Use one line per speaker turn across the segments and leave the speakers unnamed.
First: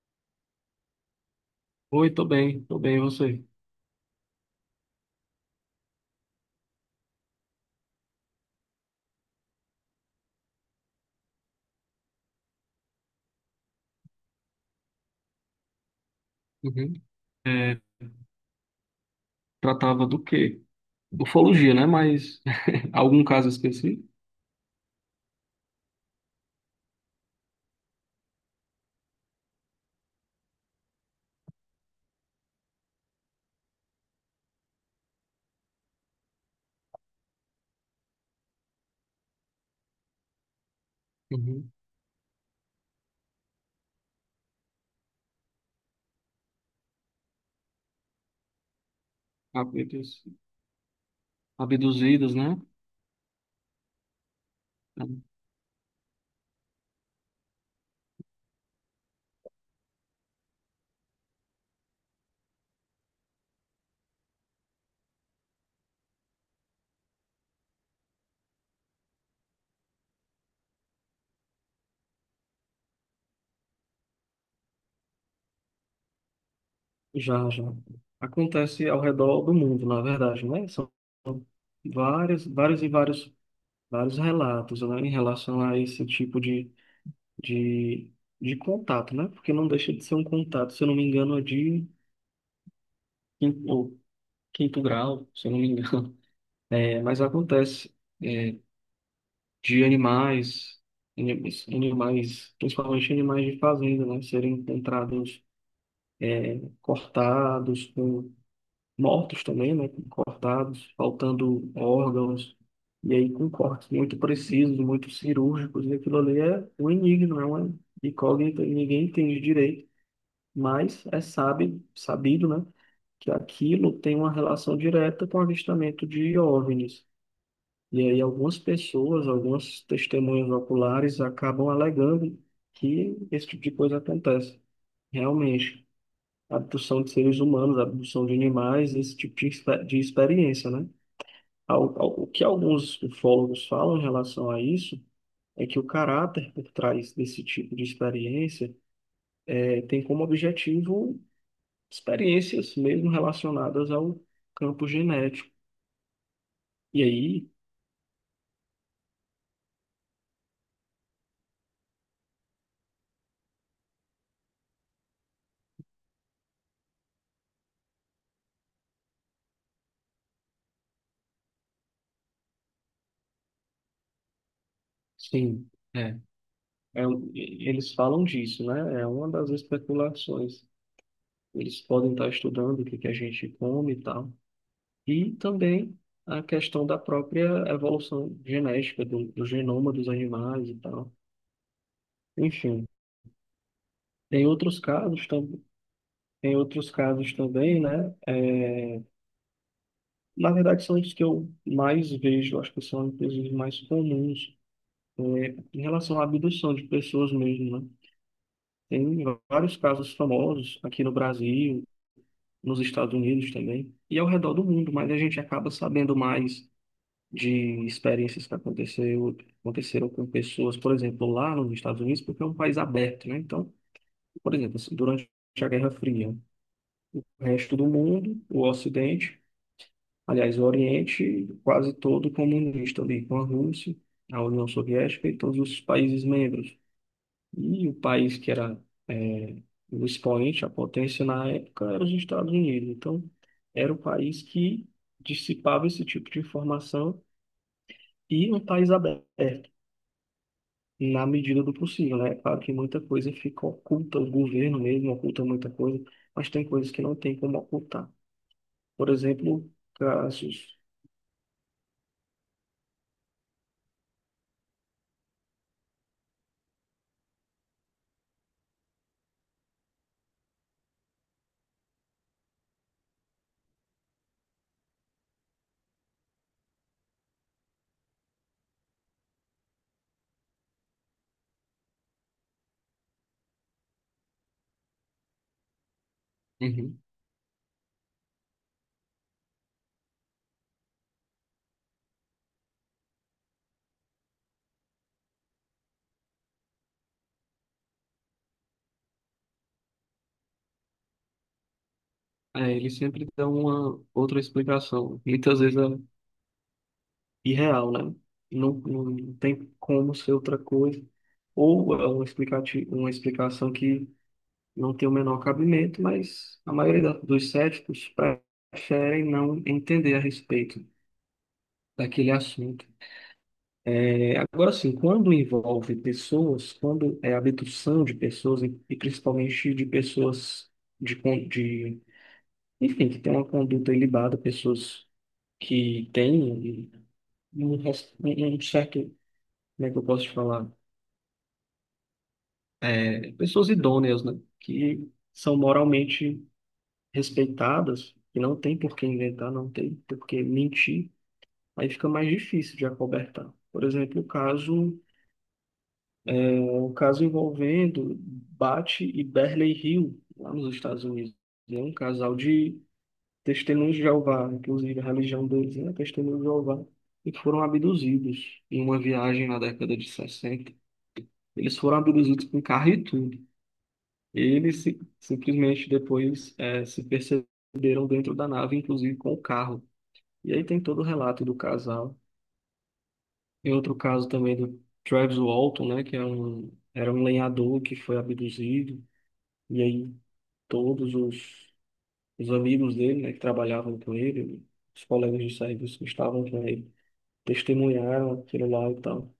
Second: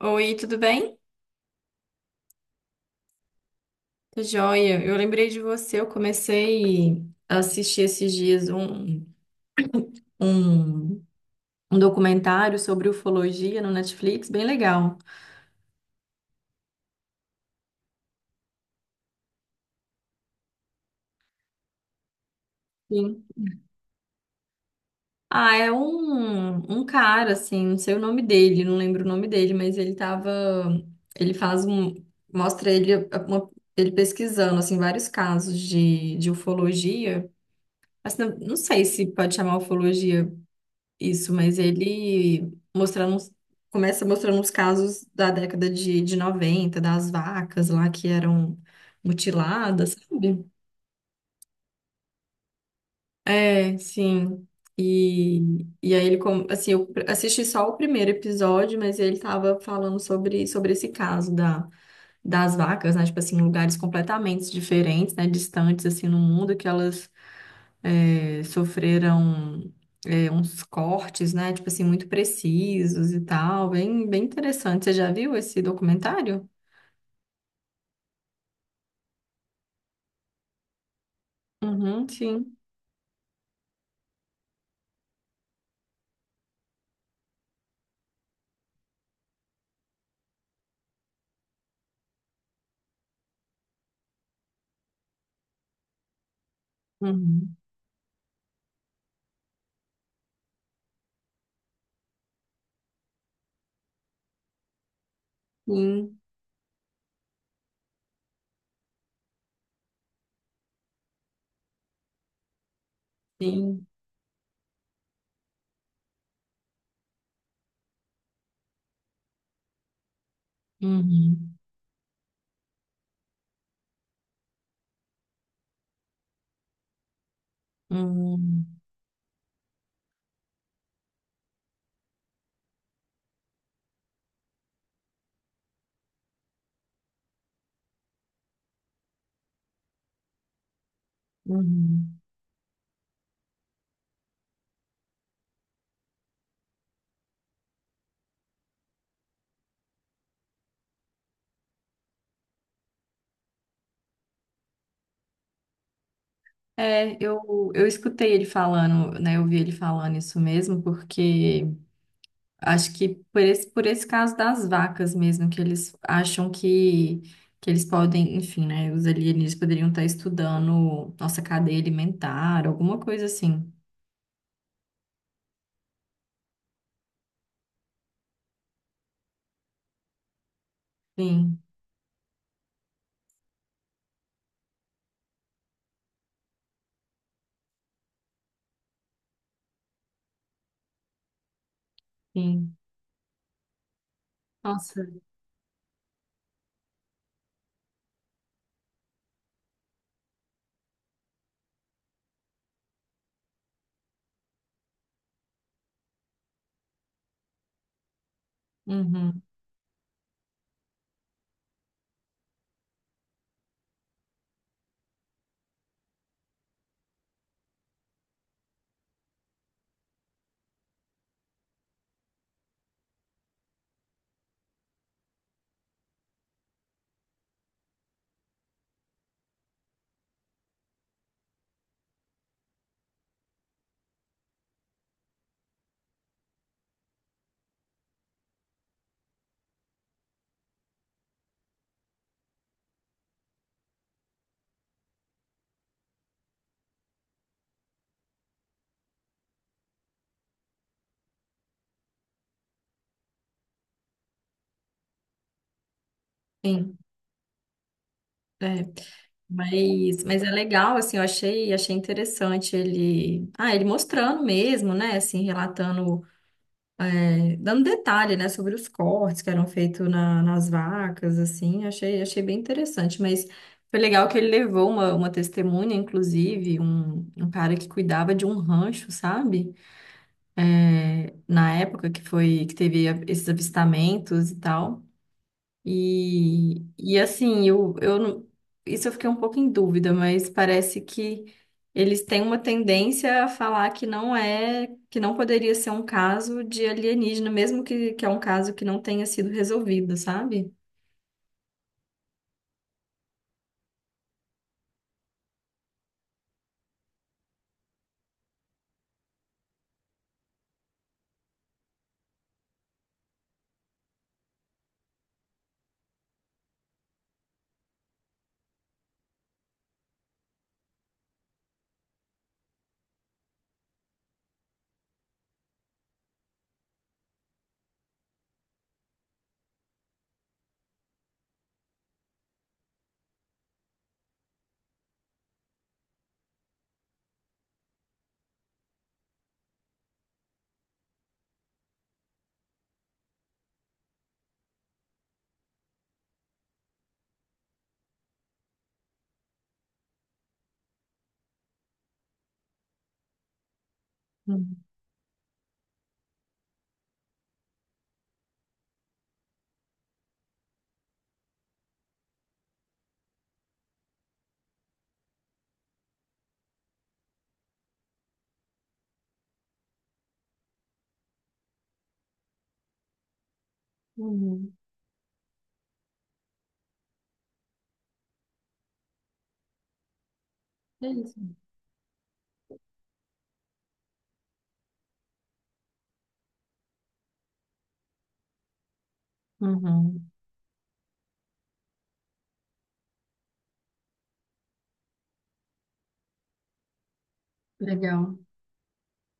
Oi, tudo bem?
Oi, tô bem, e você?
Tô joia. Eu lembrei de você. Eu comecei a assistir esses dias um, um documentário sobre ufologia no Netflix, bem legal.
Uhum. É, tratava do quê? Ufologia, né? Mas algum
Sim.
caso específico?
Ah, é um cara, assim, não sei o nome dele, não lembro o nome dele, mas ele tava. Ele faz um. Mostra ele, ele pesquisando, assim, vários casos de ufologia. Mas não sei se pode chamar ufologia. Isso, mas
Uhum.
ele mostrando, começa mostrando os casos da década de 90 das vacas lá que eram mutiladas,
Abduz-
sabe?
Abduzidos, né?
É, sim. E, assim, eu assisti só o primeiro episódio, mas ele tava falando sobre esse caso das vacas, né? Tipo assim, em lugares completamente diferentes, né? Distantes, assim, no mundo, que elas sofreram uns cortes, né? Tipo assim, muito precisos e tal. Bem, bem interessante. Você já viu esse documentário?
Já, já. Acontece ao redor do mundo, na verdade, né? São
Uhum,
vários,
sim.
vários e vários, vários relatos, né, em relação a esse tipo de, de contato, né? Porque não deixa de ser um contato, se eu não me engano, é de quinto, ou quinto grau, se eu não me engano. É, mas
Uhum,
acontece. é, de animais, animais, animais, principalmente animais de fazenda, né, serem encontrados
sim,
cortados, com, mortos também, né, cortados, faltando órgãos, e aí com
sim.
cortes muito precisos, muito cirúrgicos, e aquilo ali é um enigma, é uma incógnita, e ninguém entende direito, mas é
Uhum,
sabe, sabido, né, que aquilo tem uma relação direta com o avistamento de OVNIs. E aí algumas
uhum,
pessoas, algumas testemunhas oculares acabam alegando que esse tipo de coisa acontece. Realmente, abdução de seres humanos, abdução de animais, esse tipo de, de experiência, né?
uhum.
O que alguns ufólogos falam em relação a isso é que o caráter por trás desse tipo de experiência tem como objetivo experiências mesmo relacionadas ao campo genético. E
É,
aí,
eu escutei ele falando, né? Eu vi ele falando isso mesmo, porque... Acho que por por esse caso das vacas mesmo, que eles acham que eles podem, enfim, né? Os alienígenas poderiam estar estudando nossa cadeia alimentar, alguma coisa assim.
sim. é, É, eles falam disso, né? É uma das especulações.
Sim,
Eles podem estar estudando o que que a gente come e tal. E também a questão da própria evolução genética do genoma dos animais e tal.
sim.
Enfim, tem outros
Nossa.
casos também. Tem outros casos também, né? É, na verdade, são os que eu mais vejo, acho que são inclusive mais comuns, é, em relação à abdução de pessoas mesmo, né? Tem
Uhum,
vários casos famosos aqui no Brasil, nos Estados Unidos também, e ao redor do mundo, mas a gente acaba sabendo mais de experiências que aconteceu, aconteceram com pessoas, por exemplo, lá nos Estados Unidos, porque é um país aberto, né? Então, por exemplo, assim, durante a Guerra Fria, o resto do mundo, o Ocidente, aliás, o Oriente, quase todo comunista ali, com a Rússia, a União Soviética e todos os países membros. E o país que era é, o expoente, a potência na época, era os Estados Unidos. Então, era o país que dissipava esse tipo de informação e um país aberto, na medida do possível, né? É claro que muita coisa fica oculta, o governo mesmo oculta muita coisa, mas tem coisas
sim,
que não tem como ocultar.
é.
Por exemplo,
Mas é
casos.
legal, assim, eu achei, achei interessante ele, ah, ele mostrando mesmo, né, assim, relatando dando detalhe, né, sobre os cortes que eram feitos nas vacas, assim, achei, achei bem interessante, mas foi legal que ele levou uma testemunha, inclusive, um cara que cuidava de um rancho, sabe? É, na época que foi, que teve esses avistamentos e tal.
Uhum.
E assim, eu, não- isso eu fiquei um pouco em dúvida, mas parece que eles têm uma tendência a falar que não é, que não poderia ser um caso de alienígena, mesmo que é um caso que não tenha sido resolvido, sabe?
É, ele sempre dá uma outra explicação. Muitas vezes irreal, né? Não, não tem como ser outra coisa. Ou é um explicativo, uma explicação que não tem o menor cabimento, mas a maioria dos céticos preferem não entender a respeito daquele assunto. É, agora sim, quando envolve pessoas, quando é abdução de pessoas, e principalmente de pessoas de, de, enfim, que têm uma conduta ilibada, pessoas que têm um, um certo, como é que eu posso te falar? Pessoas idôneas, né, que são moralmente respeitadas e não tem por que inventar, não tem por que mentir, aí fica mais difícil de acobertar. Por exemplo, o
Uhum.
caso, o caso envolvendo Bat e Berley Hill, lá nos Estados Unidos. É um casal de testemunhos de Jeová, inclusive a religião deles, né, testemunhos de Jeová, e que foram abduzidos em uma viagem na década de 60. Eles foram abduzidos com carro e tudo. E
Uhum.
eles simplesmente depois se perceberam dentro da nave, inclusive com o carro. E aí tem todo o
É isso.
relato do casal. E outro caso também do Travis Walton, né, que é um, era um lenhador que foi abduzido. E aí
Uhum.
todos os amigos dele, né, que trabalhavam com ele, os colegas de serviço que estavam com ele, testemunharam
Legal.
aquilo lá e tal.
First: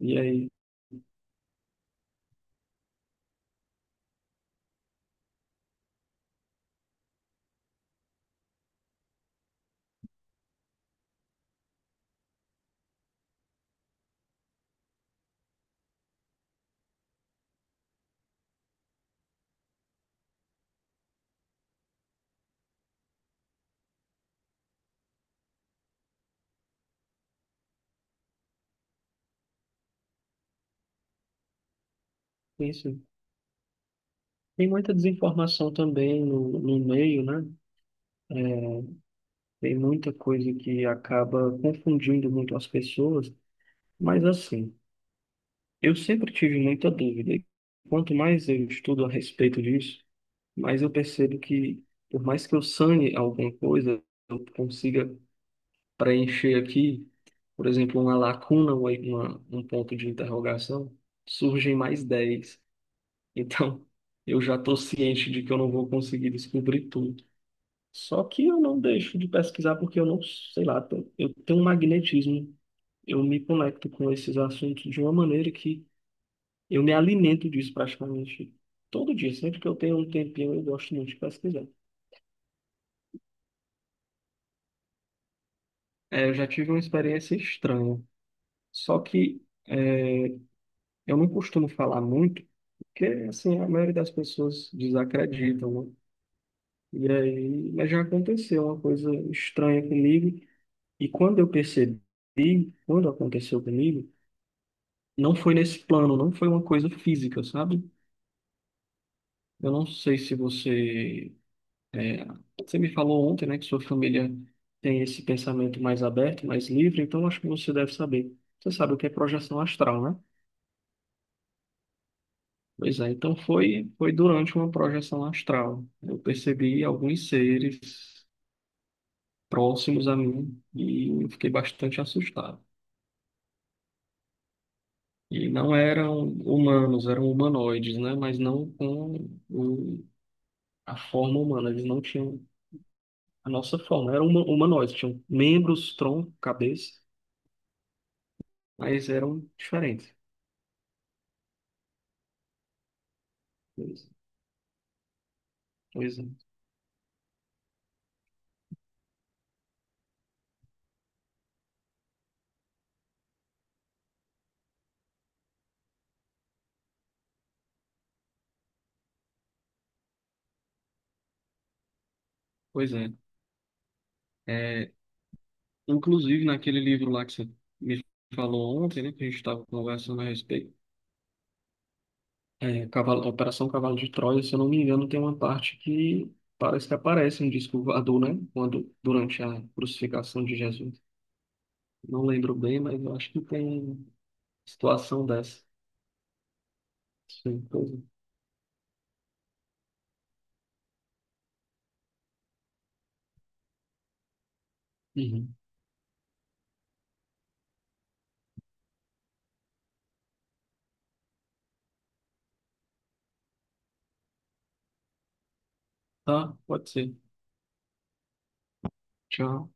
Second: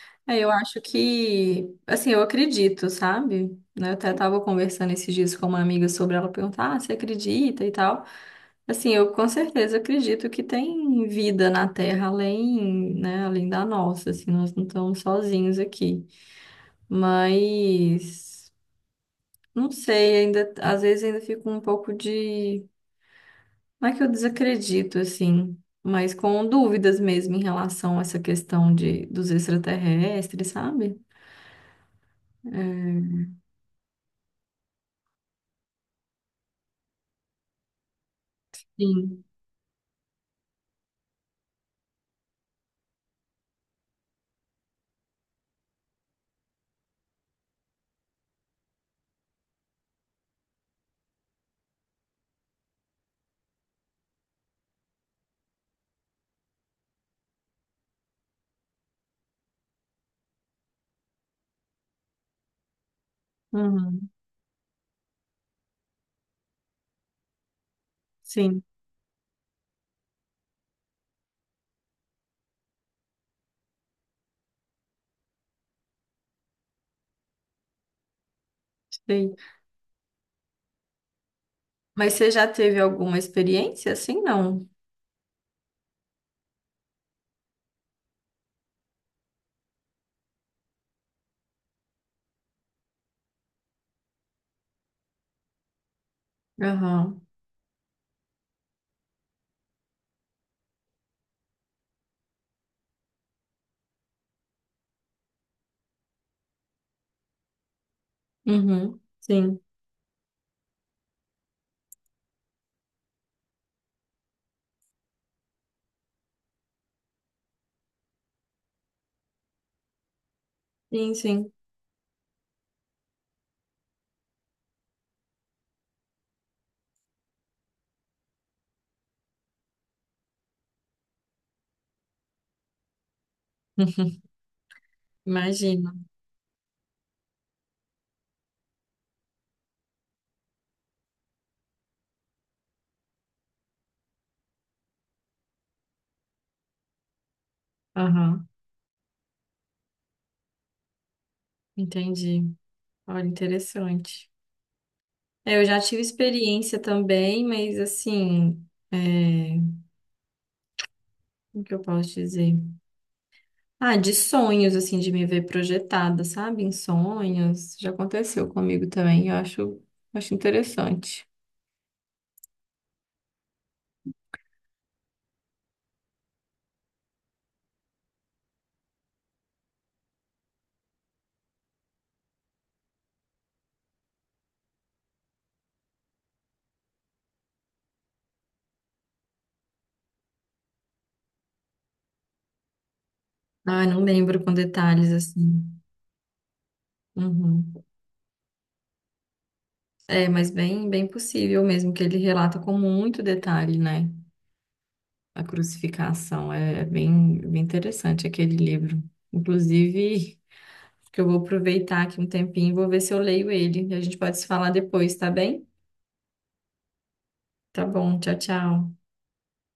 E
É,
aí,
eu acho que, assim, eu acredito, sabe? Né, eu até estava conversando esses dias com uma amiga sobre ela perguntar, ah, você acredita e tal. Assim, eu com certeza acredito que tem vida na Terra além, né, além da nossa, assim, nós não estamos sozinhos aqui. Mas não sei, ainda às vezes ainda fico um pouco de, não é que eu desacredito assim, mas com dúvidas mesmo em relação a essa questão de dos extraterrestres, sabe?
isso.
É,
Tem muita desinformação também no meio, né?
sim.
Tem muita coisa que acaba confundindo muito as pessoas, mas assim, eu sempre tive muita dúvida. E quanto mais eu estudo a respeito disso, mais eu percebo que, por mais que eu sane alguma coisa, eu consiga preencher aqui, por exemplo, uma lacuna, uma, um ponto de interrogação, surgem mais dez. Então,
Uhum.
eu já estou ciente de que eu não vou conseguir descobrir tudo. Só que eu
Sim,
não deixo de pesquisar porque eu não, sei lá, eu tenho um magnetismo. Eu me conecto com esses assuntos de uma maneira que eu me alimento disso praticamente todo dia.
sei.
Sempre que eu tenho um tempinho, eu gosto muito de pesquisar.
Mas você já teve alguma experiência assim? Não.
É, eu já tive uma experiência estranha. Só que é, eu não costumo falar muito, porque assim, a maioria das pessoas desacreditam, né? E
Aham.
aí, mas já aconteceu uma coisa estranha comigo. E quando eu percebi, quando aconteceu comigo, não foi nesse plano, não foi uma coisa física, sabe?
Uhum. Sim.
Eu não sei se você. é, Você me falou ontem, né, que sua família tem esse pensamento mais aberto, mais livre, então acho que você deve saber. Você sabe o que é projeção astral, né?
Sim, sim.
Pois é, então foi, foi durante uma projeção astral. Eu percebi alguns seres próximos a mim e eu fiquei bastante assustado. E não
Imagino.
eram humanos, eram humanoides, né? Mas não com a forma humana. Eles não tinham a nossa forma, era uma humanoide, tinham membros, tronco, cabeça,
Aham,
mas eram diferentes.
entendi. Olha,
Pois
interessante. É, eu já tive
é.
experiência também, mas assim, é, o que eu posso dizer? Ah, de sonhos, assim, de me ver projetada, sabe? Em sonhos. Já aconteceu comigo também, eu acho, acho interessante.
Pois é. É, inclusive, naquele livro lá que você me falou ontem, né, que a gente estava conversando a respeito, é, Operação Cavalo de Troia, se eu não me engano, tem uma parte que parece que aparece um disco voador, né, quando, durante a crucificação de Jesus. Não lembro bem, mas eu acho que
Ah, não
tem
lembro com detalhes,
situação dessa.
assim.
Sim,
Uhum.
pois é.
É, mas bem, bem possível mesmo, que ele relata com muito detalhe, né? A
Uhum.
crucificação. É, é bem, bem interessante aquele livro. Inclusive, que eu vou aproveitar aqui um tempinho e vou ver se eu leio ele. E a gente pode se falar depois, tá bem?
Tá, pode ser.
Tá bom, tchau, tchau.
Tchau.